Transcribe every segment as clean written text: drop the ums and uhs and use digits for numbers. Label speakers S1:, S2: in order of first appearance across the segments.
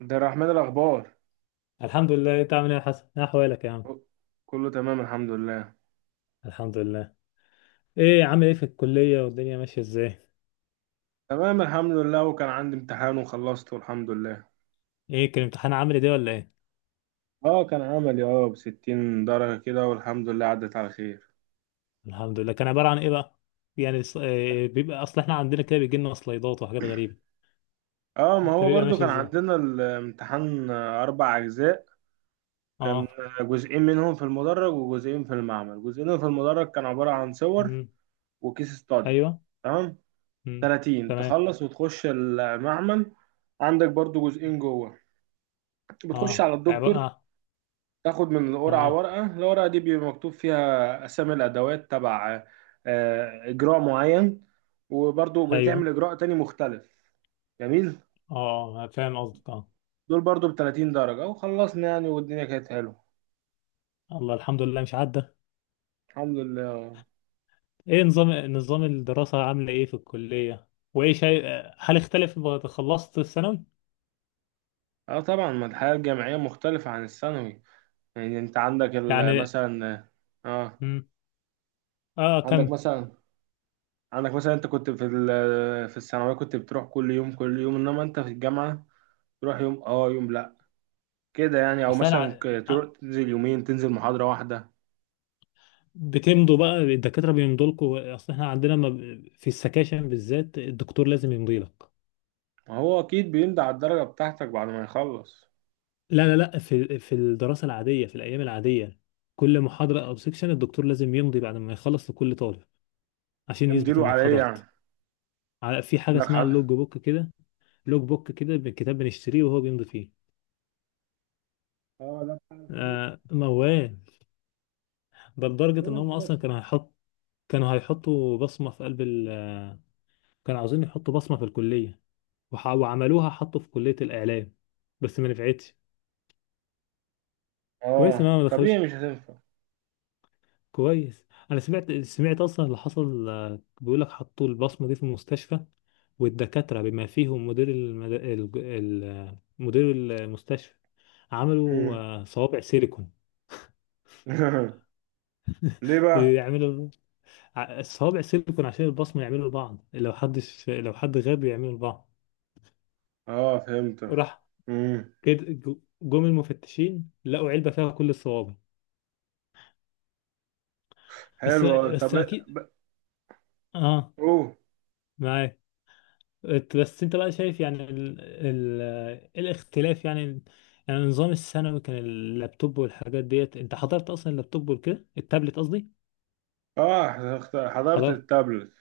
S1: عبد الرحمن الأخبار.
S2: الحمد لله. إيه، انت عامل ايه يا حسن، ايه احوالك يا عم؟
S1: كله تمام الحمد لله.
S2: الحمد لله. ايه عامل ايه في الكليه والدنيا ماشيه ازاي؟
S1: تمام الحمد لله، وكان عندي امتحان وخلصته الحمد لله.
S2: ايه كان الامتحان عامل ايه ده ولا ايه؟
S1: اه كان عملي ب60 درجة كده، والحمد لله عدت على خير.
S2: الحمد لله. كان عباره عن ايه بقى؟ يعني إيه بيبقى، اصل احنا عندنا كده بيجي لنا سلايدات وحاجات غريبه.
S1: اه، ما
S2: انت
S1: هو
S2: بيبقى
S1: برضو
S2: ماشي
S1: كان
S2: ازاي؟
S1: عندنا الامتحان، أربع أجزاء. كان
S2: اه.
S1: جزئين منهم في المدرج وجزئين في المعمل. جزئين في المدرج كان عبارة عن صور
S2: امم.
S1: وكيس استادي.
S2: ايوه.
S1: تمام.
S2: امم.
S1: 30
S2: تمام.
S1: تخلص وتخش المعمل. عندك برضو جزئين جوه، بتخش
S2: اه
S1: على
S2: عباره
S1: الدكتور،
S2: اه.
S1: تاخد من القرعة
S2: تمام.
S1: ورقة. الورقة دي بيبقى مكتوب فيها أسامي الأدوات تبع إجراء معين، وبرضو بتعمل
S2: ايوه.
S1: إجراء تاني مختلف. جميل.
S2: اه فاهم قصدك، اه.
S1: دول برضو ب30 درجة، وخلصنا يعني والدنيا كانت حلوة.
S2: الله، الحمد لله مش عدى.
S1: الحمد لله.
S2: ايه نظام، نظام الدراسه عامله ايه في الكليه؟ وايه شيء، هل اختلف بعد خلصت الثانوي؟
S1: اه طبعا، ما الحياة الجامعية مختلفة عن الثانوي. يعني انت عندك
S2: يعني
S1: مثلا، اه،
S2: اه
S1: عندك
S2: كمل.
S1: مثلا عندك مثلا انت كنت في في الثانوية كنت بتروح كل يوم كل يوم، انما انت في الجامعة تروح يوم اه يوم لا، كده يعني. او
S2: اصل انا
S1: مثلا تروح تنزل يومين، تنزل محاضرة واحدة.
S2: بتمضوا بقى الدكاتره، بيمضوا لكم؟ اصل احنا عندنا ما ب- في السكاشن بالذات الدكتور لازم يمضي لك.
S1: ما هو اكيد بيمضي على الدرجة بتاعتك بعد ما يخلص.
S2: لا في الدراسه العاديه، في الايام العاديه كل محاضره او سكشن الدكتور لازم يمضي بعد ما يخلص لكل طالب عشان يثبت
S1: يمديله
S2: انك
S1: عليه
S2: حضرت.
S1: يعني.
S2: في حاجه
S1: عندك
S2: اسمها
S1: حد؟
S2: اللوج بوك كده. لوج بوك كده، الكتاب بنشتريه وهو بيمضي فيه.
S1: اه، لا، بتاع الحضور
S2: آه موال. ده لدرجه
S1: ولا
S2: ان هم اصلا
S1: الذاكرة.
S2: كانوا هيحطوا بصمه في قلب ال آه، كانوا عاوزين يحطوا بصمه في الكليه وعملوها، حطوا في كلية الإعلام، بس ما نفعتش. كويس إن
S1: اه
S2: أنا ما
S1: طبيعي
S2: دخلش.
S1: مش هتنفع.
S2: كويس، أنا سمعت أصلا اللي حصل، بيقول لك حطوا البصمة دي في المستشفى، والدكاترة بما فيهم مدير المد... ال... ال... آه، مدير المستشفى عملوا
S1: مم.
S2: صوابع سيليكون.
S1: ليه بقى؟
S2: يعملوا الصوابع سيليكون عشان البصمة يعملوا لبعض، لو حدش لو حد غاب يعملوا لبعض.
S1: اه فهمت.
S2: راح
S1: امم.
S2: كده جم المفتشين لقوا علبة فيها كل الصوابع. بس
S1: حلو.
S2: بس
S1: طب
S2: أكيد. آه.
S1: اوه.
S2: معاك. بس انت بقى شايف يعني الاختلاف يعني. يعني النظام الثانوي كان اللابتوب والحاجات ديت، انت حضرت اصلا اللابتوب وكده، التابلت قصدي.
S1: اه، حضرت
S2: حضرت.
S1: التابلت.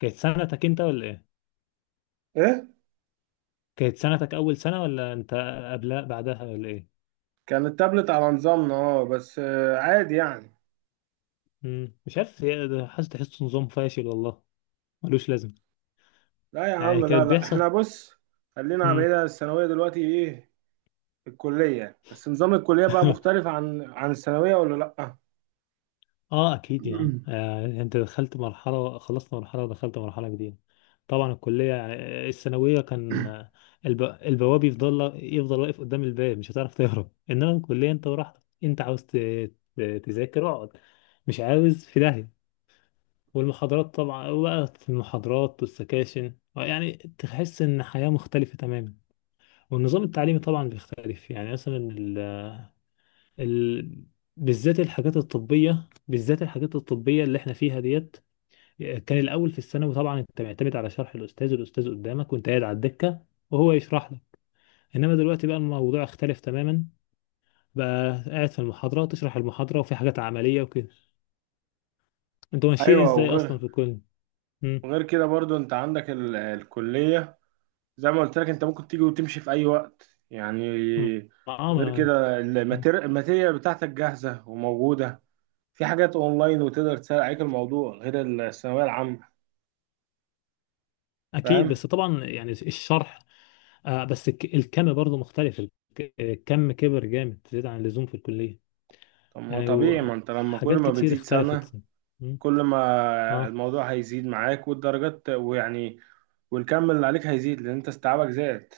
S2: كانت سنتك انت ولا ايه؟
S1: ايه،
S2: كانت سنتك اول سنة، ولا انت قبلها بعدها ولا ايه؟
S1: كان التابلت على نظامنا، بس عادي يعني.
S2: مش عارف، هي ده حاسس تحسه نظام فاشل والله، ملوش لازمه.
S1: لا يا
S2: يعني
S1: عم،
S2: كان
S1: لا لا،
S2: بيحصل.
S1: احنا بص، خلينا
S2: مم.
S1: بعيد عن الثانوية دلوقتي. ايه الكلية، بس نظام الكلية بقى مختلف عن عن الثانوية ولا لأ؟
S2: اه اكيد يا عم. انت دخلت مرحله، خلصت مرحله ودخلت مرحله جديده. طبعا الكليه يعني، الثانويه كان البواب يفضل واقف قدام الباب، مش هتعرف تهرب. انما الكليه انت براحتك، انت تذاكر اقعد، مش عاوز في داهيه. والمحاضرات طبعا، وبقى في المحاضرات والسكاشن يعني تحس ان حياه مختلفه تماما. والنظام التعليمي طبعا بيختلف، يعني مثلا ال... بالذات الحاجات الطبيه، اللي احنا فيها ديت. كان الاول في الثانوي طبعا انت معتمد على شرح الاستاذ، قدامك وانت قاعد على الدكه وهو يشرح لك. انما دلوقتي بقى الموضوع اختلف تماما، بقى قاعد في المحاضره تشرح المحاضره، وفي حاجات عمليه وكده. انتوا ماشيين
S1: أيوه.
S2: ازاي
S1: وغير،
S2: اصلا في الكل؟ مم.
S1: وغير كده برضو أنت عندك الكلية، زي ما قلت لك، أنت ممكن تيجي وتمشي في أي وقت يعني.
S2: مم. اه
S1: غير
S2: ما-
S1: كده الماتيريال بتاعتك جاهزة وموجودة، في حاجات أونلاين وتقدر تسهل عليك الموضوع، غير الثانوية العامة.
S2: اكيد،
S1: فاهم؟
S2: بس طبعا يعني الشرح آه. بس الكم برضه مختلف، الكم كبر جامد زيادة عن اللزوم في الكليه.
S1: طب ما
S2: يعني
S1: طبيعي، ما
S2: و-
S1: أنت لما كل
S2: حاجات
S1: ما
S2: كتير
S1: بتزيد سنة،
S2: اختلفت. مم.
S1: كل ما
S2: اه.
S1: الموضوع هيزيد معاك والدرجات ويعني، والكم اللي عليك هيزيد لأن أنت استيعابك زاد.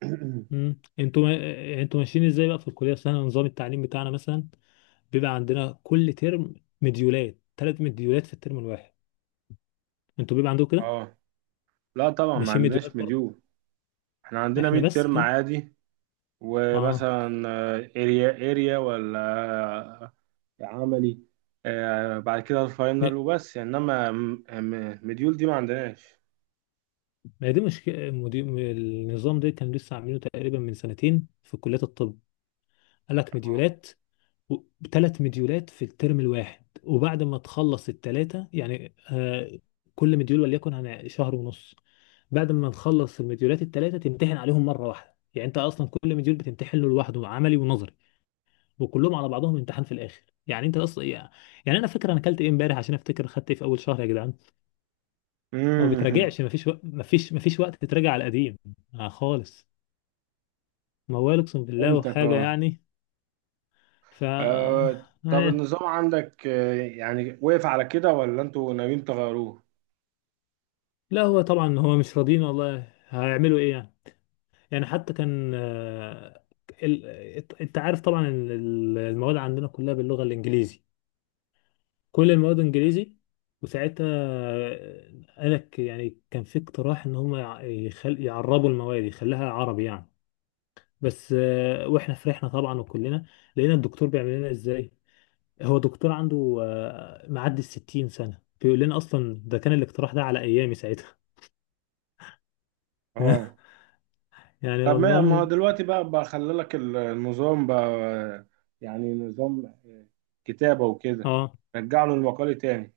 S2: مم. انتوا ما... انتوا ماشيين ازاي بقى في الكليه؟ اصل احنا نظام التعليم بتاعنا مثلا بيبقى عندنا كل ترم ثلاث مديولات في الترم الواحد. انتوا بيبقى عندكم كده،
S1: اه. لا طبعا، ما
S2: ماشيين
S1: عندناش
S2: مديولات برضه؟
S1: مديول، احنا عندنا
S2: احنا
S1: ميد
S2: بس
S1: ترم
S2: كده.
S1: عادي.
S2: اه.
S1: ومثلا اريا ولا آه، عملي، بعد كده
S2: ما
S1: الفاينل وبس. انما مديول دي ما عندناش.
S2: ما دي مشكله النظام ده كان لسه عاملينه تقريبا من سنتين في كليه الطب. قال لك مديولات، ثلاث مديولات في الترم الواحد، وبعد ما تخلص الثلاثه يعني آه كل مديول وليكن عن شهر ونص. بعد ما نخلص المديولات الثلاثه تمتحن عليهم مره واحده. يعني انت اصلا كل مديول بتمتحن له لوحده، عملي ونظري، وكلهم على بعضهم امتحان في الاخر. يعني انت اصلا يعني، يعني انا فاكر انا اكلت ايه امبارح عشان افتكر خدت ايه في اول شهر يا جدعان. ما
S1: امم.
S2: بتراجعش، ما فيش وقت تتراجع على القديم آه خالص. موال، اقسم بالله
S1: فهمتك.
S2: وحاجه
S1: اه
S2: يعني. ف
S1: آه، طب
S2: أنا...
S1: النظام عندك يعني وقف على كده ولا انتوا ناويين تغيروه؟
S2: لا هو طبعا هو مش راضيين، والله هيعملوا ايه يعني. يعني حتى كان ال... انت عارف طبعا إن المواد عندنا كلها باللغه الانجليزي، كل المواد انجليزي. وساعتها قالك يعني كان في اقتراح ان هم يعربوا المواد يخليها عربي يعني. بس واحنا فرحنا طبعا وكلنا، لقينا الدكتور بيعمل لنا ازاي. هو دكتور عنده معدي 60 سنة بيقول لنا اصلا ده كان الاقتراح ده على ايامي ساعتها.
S1: اه.
S2: يعني
S1: طب ما
S2: والله.
S1: هو دلوقتي بقى بخلي لك النظام بقى يعني نظام كتابة وكده،
S2: اه
S1: رجع له المقالي تاني.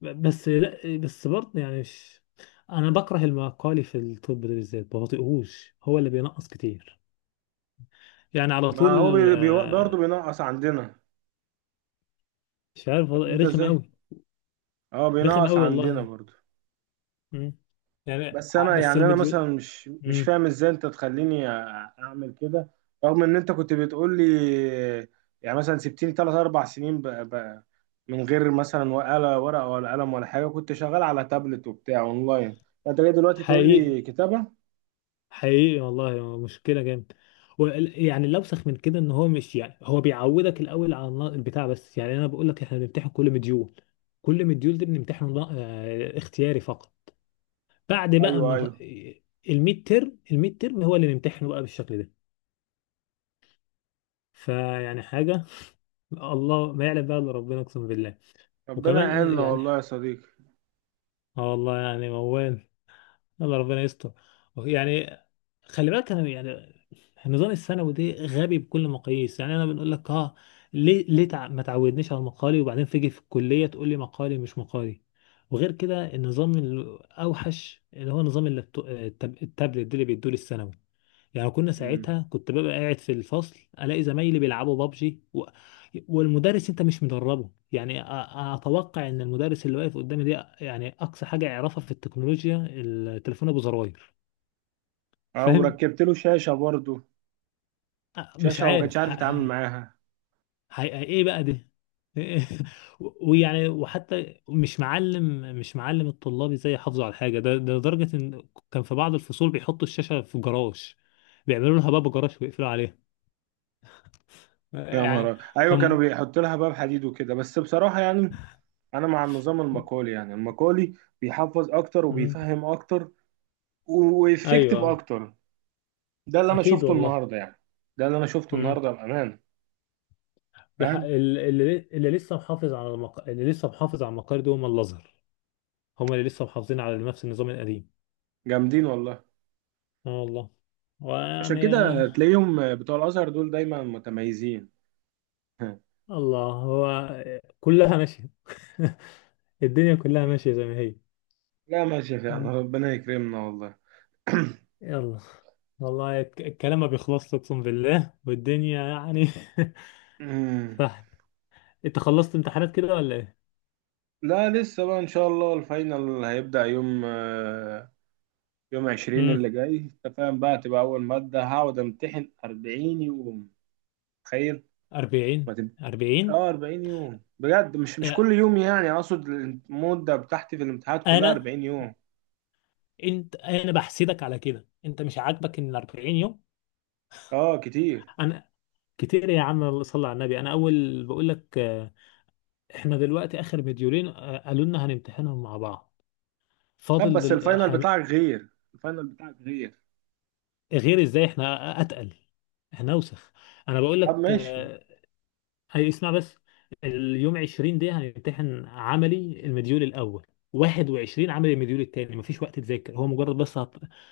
S2: بس لا، بس برضه يعني مش، انا بكره المقالي في الطب ده بالذات، بطيقهوش هو اللي بينقص كتير يعني على طول.
S1: ما هو بي برضه بينقص عندنا.
S2: مش عارف
S1: فاهم
S2: والله
S1: انت
S2: رخم
S1: ازاي؟
S2: قوي.
S1: اه،
S2: رخم
S1: بينقص
S2: قوي
S1: عندنا
S2: والله.
S1: برضه.
S2: مم.
S1: بس انا
S2: بس
S1: يعني، انا مثلا مش
S2: مم.
S1: فاهم ازاي انت تخليني اعمل كده، رغم ان انت كنت بتقول لي. يعني مثلا سبتني ثلاث اربع سنين من غير مثلا ولا ورقة ولا قلم ولا حاجة، كنت شغال على تابلت وبتاع اونلاين. انت جاي دلوقتي تقول
S2: حقيقي،
S1: لي كتابة؟
S2: حقيقي والله مشكلة جامد. يعني الأوسخ من كده إن هو مش يعني، هو بيعودك الأول على البتاع. بس يعني أنا بقول لك، إحنا بنمتحن كل مديول، كل مديول دي بنمتحنه اختياري فقط. بعد بقى
S1: ايوه،
S2: ما
S1: ايوه.
S2: الميد ترم، هو اللي نمتحنه بقى بالشكل ده. فيعني حاجة، الله ما يعلم بقى إلا ربنا أقسم بالله.
S1: ربنا
S2: وكمان
S1: يعيننا والله
S2: يعني
S1: يا صديقي.
S2: اه والله يعني موال، الله ربنا يستر يعني. خلي بالك انا يعني النظام الثانوي ده غبي بكل مقاييس، يعني انا بنقول لك اه، ليه ما تعودنيش على المقالي وبعدين تيجي في الكليه تقول لي مقالي مش مقالي. وغير كده النظام الاوحش اللي هو نظام التابلت ده اللي بيدوه للثانوي. يعني كنا
S1: مم.
S2: ساعتها، كنت ببقى قاعد في الفصل الاقي زمايلي بيلعبوا بابجي والمدرس انت مش مدربه. يعني اتوقع ان المدرس اللي واقف قدامي دي يعني اقصى حاجه يعرفها في التكنولوجيا التليفون ابو زراير.
S1: او
S2: فاهم؟
S1: ركبت له شاشة برضو.
S2: مش
S1: شاشة وما كانش
S2: عارف
S1: عارف يتعامل معاها.
S2: ايه بقى ده. و- ويعني وحتى مش معلم الطلاب ازاي يحافظوا على الحاجه ده. ده لدرجه ان كان في بعض الفصول بيحطوا الشاشه في جراج، بيعملوا لها باب جراج ويقفلوا عليها.
S1: يا نهار
S2: يعني
S1: أبيض. ايوه، كانوا
S2: كان،
S1: بيحطوا لها باب حديد وكده. بس بصراحة يعني، انا مع النظام المقالي. يعني المقالي بيحفظ اكتر
S2: مم.
S1: وبيفهم اكتر
S2: ايوه
S1: وافكتيف
S2: آه.
S1: اكتر. ده اللي انا
S2: اكيد
S1: شفته
S2: والله.
S1: النهاردة يعني. ده اللي انا شفته
S2: مم.
S1: النهاردة بأمان. فاهم؟
S2: اللي اللي لسه محافظ على المق... اللي لسه محافظ على المقال دول هم الازهر، هم اللي لسه محافظين على نفس النظام القديم.
S1: جامدين والله.
S2: اه والله.
S1: عشان
S2: ويعني
S1: كده
S2: آه،
S1: تلاقيهم بتوع الازهر دول دايما متميزين.
S2: الله هو، كلها ماشيه. الدنيا كلها ماشيه زي ما هي.
S1: لا، ماشي فعلا،
S2: مم.
S1: ربنا يكرمنا والله.
S2: يلا. والله الكلام ما بيخلصش اقسم بالله والدنيا يعني. صح. انت خلصت امتحانات كده ولا ايه؟
S1: لا لسه بقى، ان شاء الله الفاينل هيبدأ يوم يوم 20
S2: امم.
S1: اللي جاي. انت فاهم بقى؟ تبقى أول مادة هقعد أمتحن 40 يوم. تخيل.
S2: 40.
S1: ما تب...
S2: 40.
S1: اه 40 يوم بجد. مش كل يوم يعني، أقصد المدة بتاعتي في الامتحانات كلها
S2: انا
S1: 40 يوم.
S2: انا بحسدك على كده، انت مش عاجبك ان ال 40 يوم؟
S1: اه كتير.
S2: انا كتير يا عم؟ الله صلى على النبي. انا اول بقول لك آه، احنا دلوقتي اخر مديولين، آه، قالوا لنا هنمتحنهم مع بعض.
S1: طب
S2: فاضل
S1: بس الفاينل بتاعك غير.
S2: غير ازاي؟ احنا اتقل، احنا اوسخ. انا بقول
S1: طب
S2: لك
S1: ماشي.
S2: آه، هي اسمع بس. اليوم 20 دي هنمتحن عملي المديول الاول، 21 عملي المديول التاني. مفيش وقت تذاكر، هو مجرد بس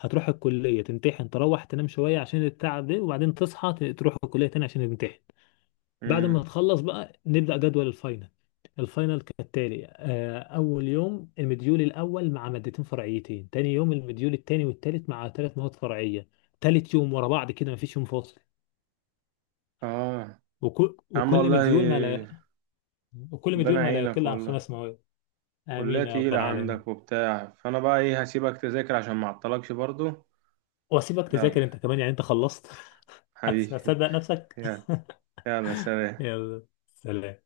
S2: هتروح الكليه تمتحن، تروح تنام شويه عشان التعب ده، وبعدين تصحى تروح الكليه تاني عشان تمتحن. بعد ما
S1: امم.
S2: تخلص بقى نبدا جدول الفاينل. الفاينل كالتالي، آه، اول يوم المديول الاول مع مادتين فرعيتين، تاني يوم المديول التاني والتالت مع ثلاث مواد فرعيه، تالت يوم ورا بعض كده مفيش يوم فاصل.
S1: اه
S2: وكل
S1: يا عم
S2: وكل
S1: والله.
S2: مديول ما لا وكل مديول
S1: ربنا
S2: ما لا
S1: يعينك
S2: يقل عن
S1: والله.
S2: خمس مواد.
S1: كلية
S2: آمين يا رب
S1: تقيلة
S2: العالمين.
S1: عندك وبتاع، فأنا بقى إيه، هسيبك تذاكر عشان ما أعطلكش برضو.
S2: وأسيبك تذاكر
S1: يلا
S2: أنت كمان، يعني أنت خلصت.
S1: حبيبي،
S2: هتصدق نفسك.
S1: يلا. يلا، سلام.
S2: يلا سلام.